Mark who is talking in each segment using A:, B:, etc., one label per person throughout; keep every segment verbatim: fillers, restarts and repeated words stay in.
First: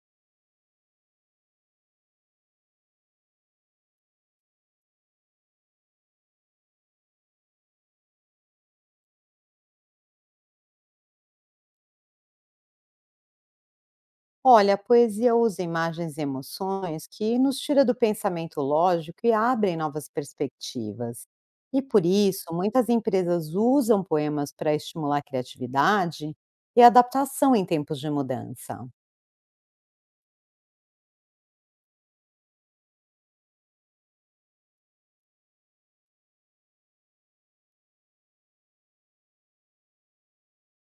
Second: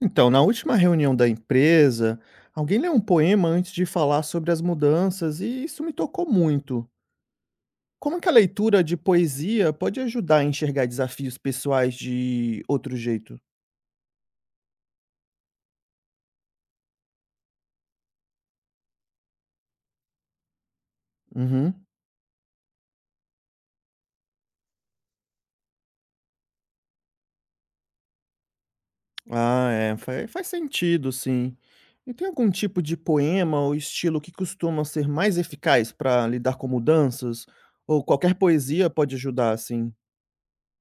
A: Então, na última reunião da empresa, alguém leu um poema antes de falar sobre as mudanças e isso me tocou muito. Como que a leitura de poesia pode ajudar a enxergar desafios pessoais de outro jeito?
B: Olha, a poesia usa imagens e emoções que nos tira do pensamento lógico e abrem novas perspectivas. E
A: Uhum.
B: por isso, muitas empresas usam poemas para estimular a criatividade e a adaptação em tempos de mudança.
A: Ah, é, faz, faz sentido, sim. E tem algum tipo de poema ou estilo que costuma ser mais eficaz para lidar com mudanças? Ou qualquer poesia pode ajudar, assim?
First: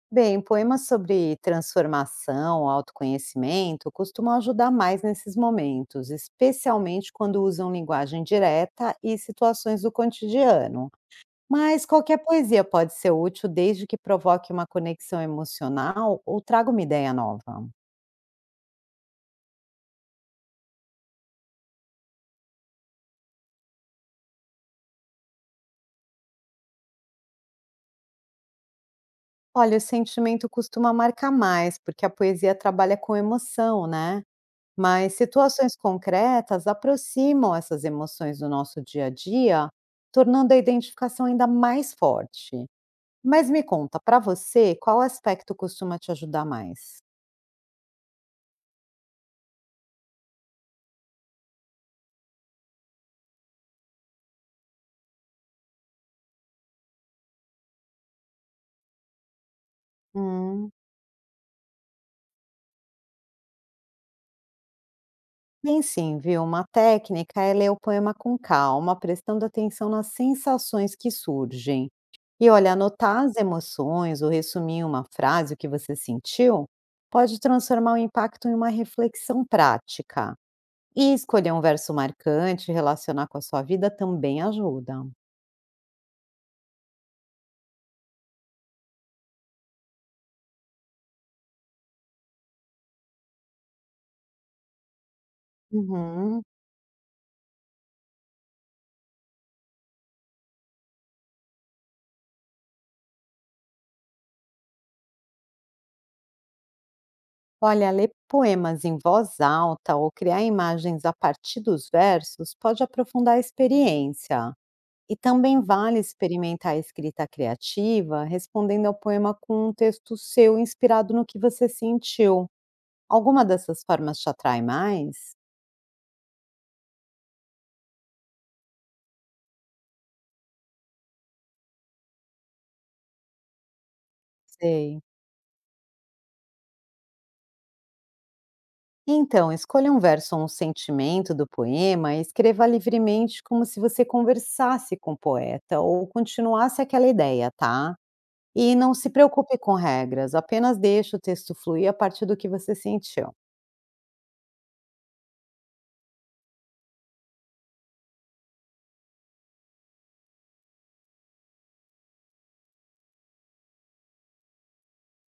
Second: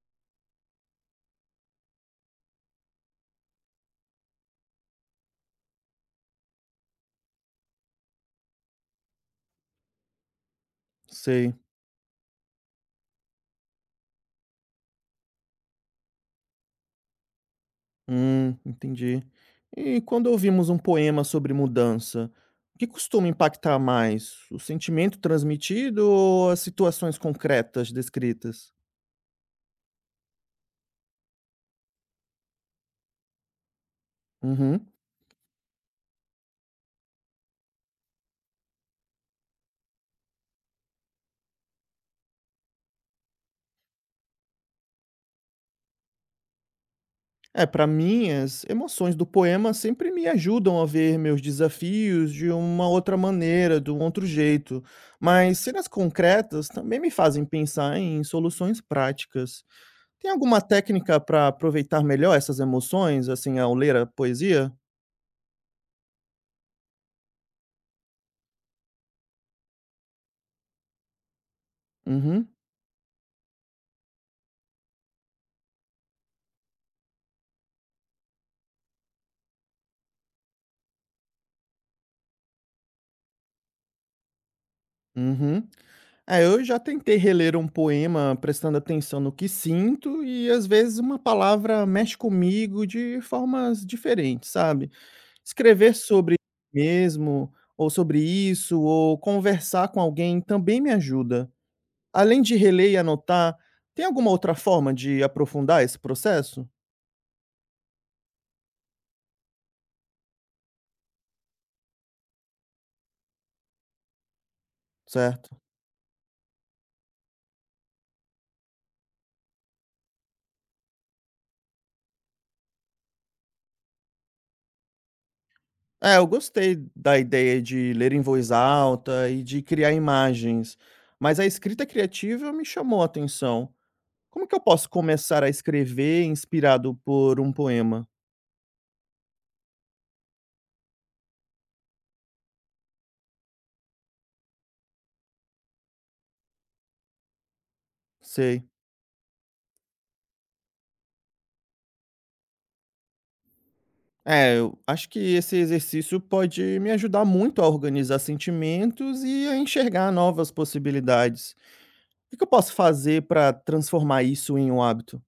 B: Bem, poemas sobre transformação, autoconhecimento costumam ajudar mais nesses momentos, especialmente quando usam linguagem direta e situações do cotidiano.
A: Sei.
B: Mas qualquer poesia pode ser útil desde que provoque uma conexão emocional ou traga uma ideia nova.
A: Hum, entendi. E quando ouvimos um poema sobre mudança, o que costuma impactar mais? O sentimento transmitido ou as situações concretas descritas?
B: Olha, o sentimento costuma marcar mais, porque a poesia trabalha com emoção, né?
A: Uhum.
B: Mas situações concretas aproximam essas emoções do nosso dia a dia, tornando a identificação ainda mais forte. Mas me conta, para você, qual aspecto costuma te ajudar mais?
A: É, para mim, as emoções do poema sempre me ajudam a ver meus desafios de uma outra maneira, de um outro jeito. Mas cenas concretas também me fazem pensar em soluções práticas. Tem alguma
B: Hum.
A: técnica para aproveitar melhor essas emoções, assim, ao ler a poesia?
B: Tem sim, viu? Uma técnica é ler o poema com calma, prestando atenção nas sensações que surgem.
A: Uhum.
B: E olha, anotar as emoções ou resumir em uma frase o que você sentiu pode transformar o impacto em uma reflexão prática. E escolher um verso marcante, relacionar com a sua vida também ajuda.
A: Uhum. É, eu já tentei reler um poema prestando atenção no que sinto e às vezes uma palavra mexe comigo de formas diferentes, sabe? Escrever sobre
B: Uhum.
A: mesmo ou sobre isso ou conversar com alguém também me ajuda. Além de reler e anotar, tem alguma outra forma de aprofundar esse processo?
B: Olha, ler poemas em voz alta ou criar imagens a partir dos versos pode aprofundar a experiência. E
A: Certo.
B: também vale experimentar a escrita criativa, respondendo ao poema com um texto seu inspirado no que você sentiu. Alguma dessas formas te atrai mais?
A: É, eu gostei da ideia de ler em voz alta e de criar imagens, mas a escrita criativa me chamou a atenção. Como que eu posso
B: Sei.
A: começar a escrever inspirado por um poema?
B: Então, escolha um verso ou um sentimento do poema e escreva livremente como se você conversasse com o poeta ou continuasse aquela ideia, tá?
A: Sei.
B: E não se preocupe com regras, apenas deixe o texto fluir a partir do que você sentiu.
A: É, eu acho que esse exercício pode me ajudar muito a organizar sentimentos e a enxergar novas possibilidades. O que eu posso fazer para transformar isso em um hábito?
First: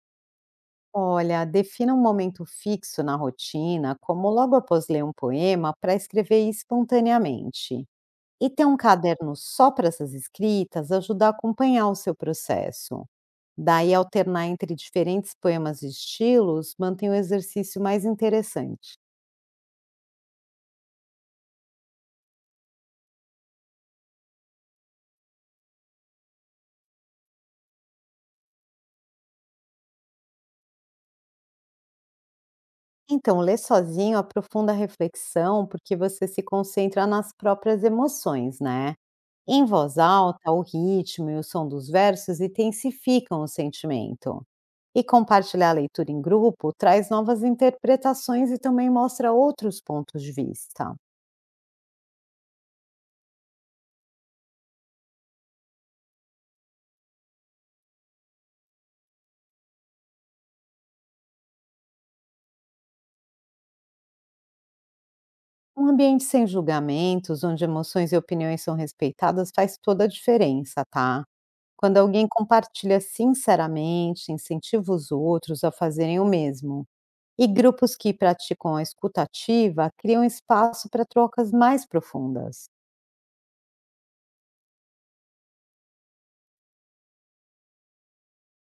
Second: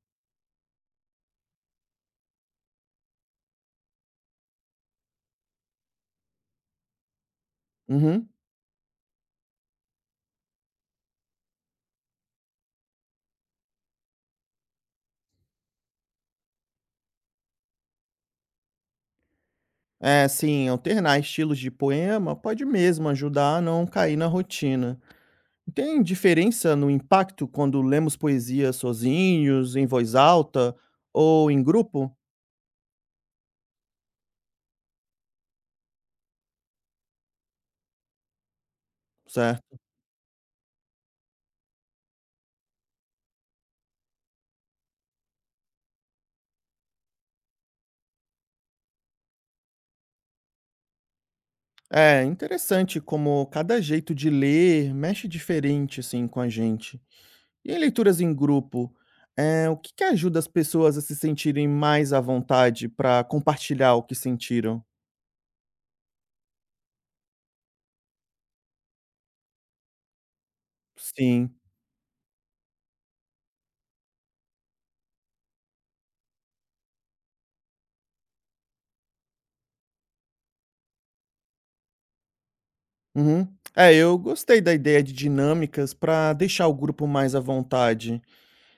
B: Olha, defina um momento fixo na rotina, como logo após ler um poema, para escrever espontaneamente.
A: Uhum.
B: E ter um caderno só para essas escritas ajuda a acompanhar o seu processo. Daí, alternar entre diferentes poemas e estilos mantém o exercício mais interessante.
A: É, sim, alternar estilos de poema pode mesmo ajudar a não cair na rotina. Tem diferença no impacto quando lemos poesia sozinhos, em voz alta ou em grupo?
B: Então, ler sozinho aprofunda a reflexão, porque você se concentra nas próprias emoções, né? Em
A: Certo.
B: voz alta, o ritmo e o som dos versos intensificam o sentimento. E compartilhar a leitura em grupo traz novas interpretações e também mostra outros pontos de vista.
A: É interessante como cada jeito de ler mexe diferente, assim, com a gente. E em leituras em grupo, é o que que ajuda as pessoas a se sentirem mais à vontade para compartilhar o que sentiram?
B: Um ambiente sem julgamentos, onde emoções e opiniões são respeitadas, faz toda a diferença, tá?
A: Sim.
B: Quando alguém compartilha sinceramente, incentiva os outros a fazerem o mesmo. E grupos que praticam a escutativa criam espaço para trocas mais profundas.
A: Uhum. É, eu gostei da ideia de dinâmicas para deixar o grupo mais à vontade.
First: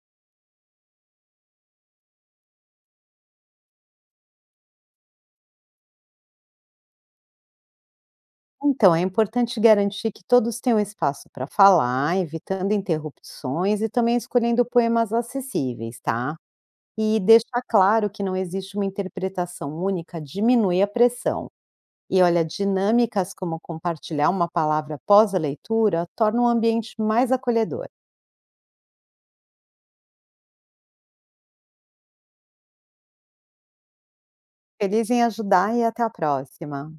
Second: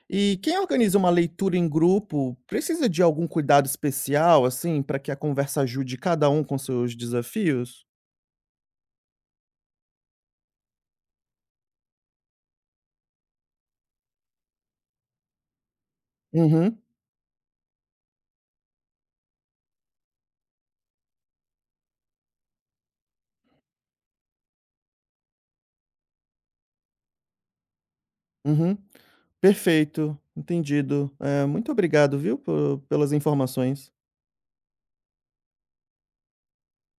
A: E quem organiza uma leitura em grupo precisa de algum cuidado especial, assim, para que a conversa ajude cada um com seus desafios?
B: Então, é importante garantir que todos tenham espaço para falar, evitando interrupções e também escolhendo poemas acessíveis, tá?
A: Uhum.
B: E deixar claro que não existe uma interpretação única diminui a pressão. E olha, dinâmicas como compartilhar uma palavra após a leitura tornam o ambiente mais acolhedor.
A: Uhum. Perfeito, entendido. Eh, muito obrigado, viu, po pelas informações.
B: Feliz em ajudar e até a próxima!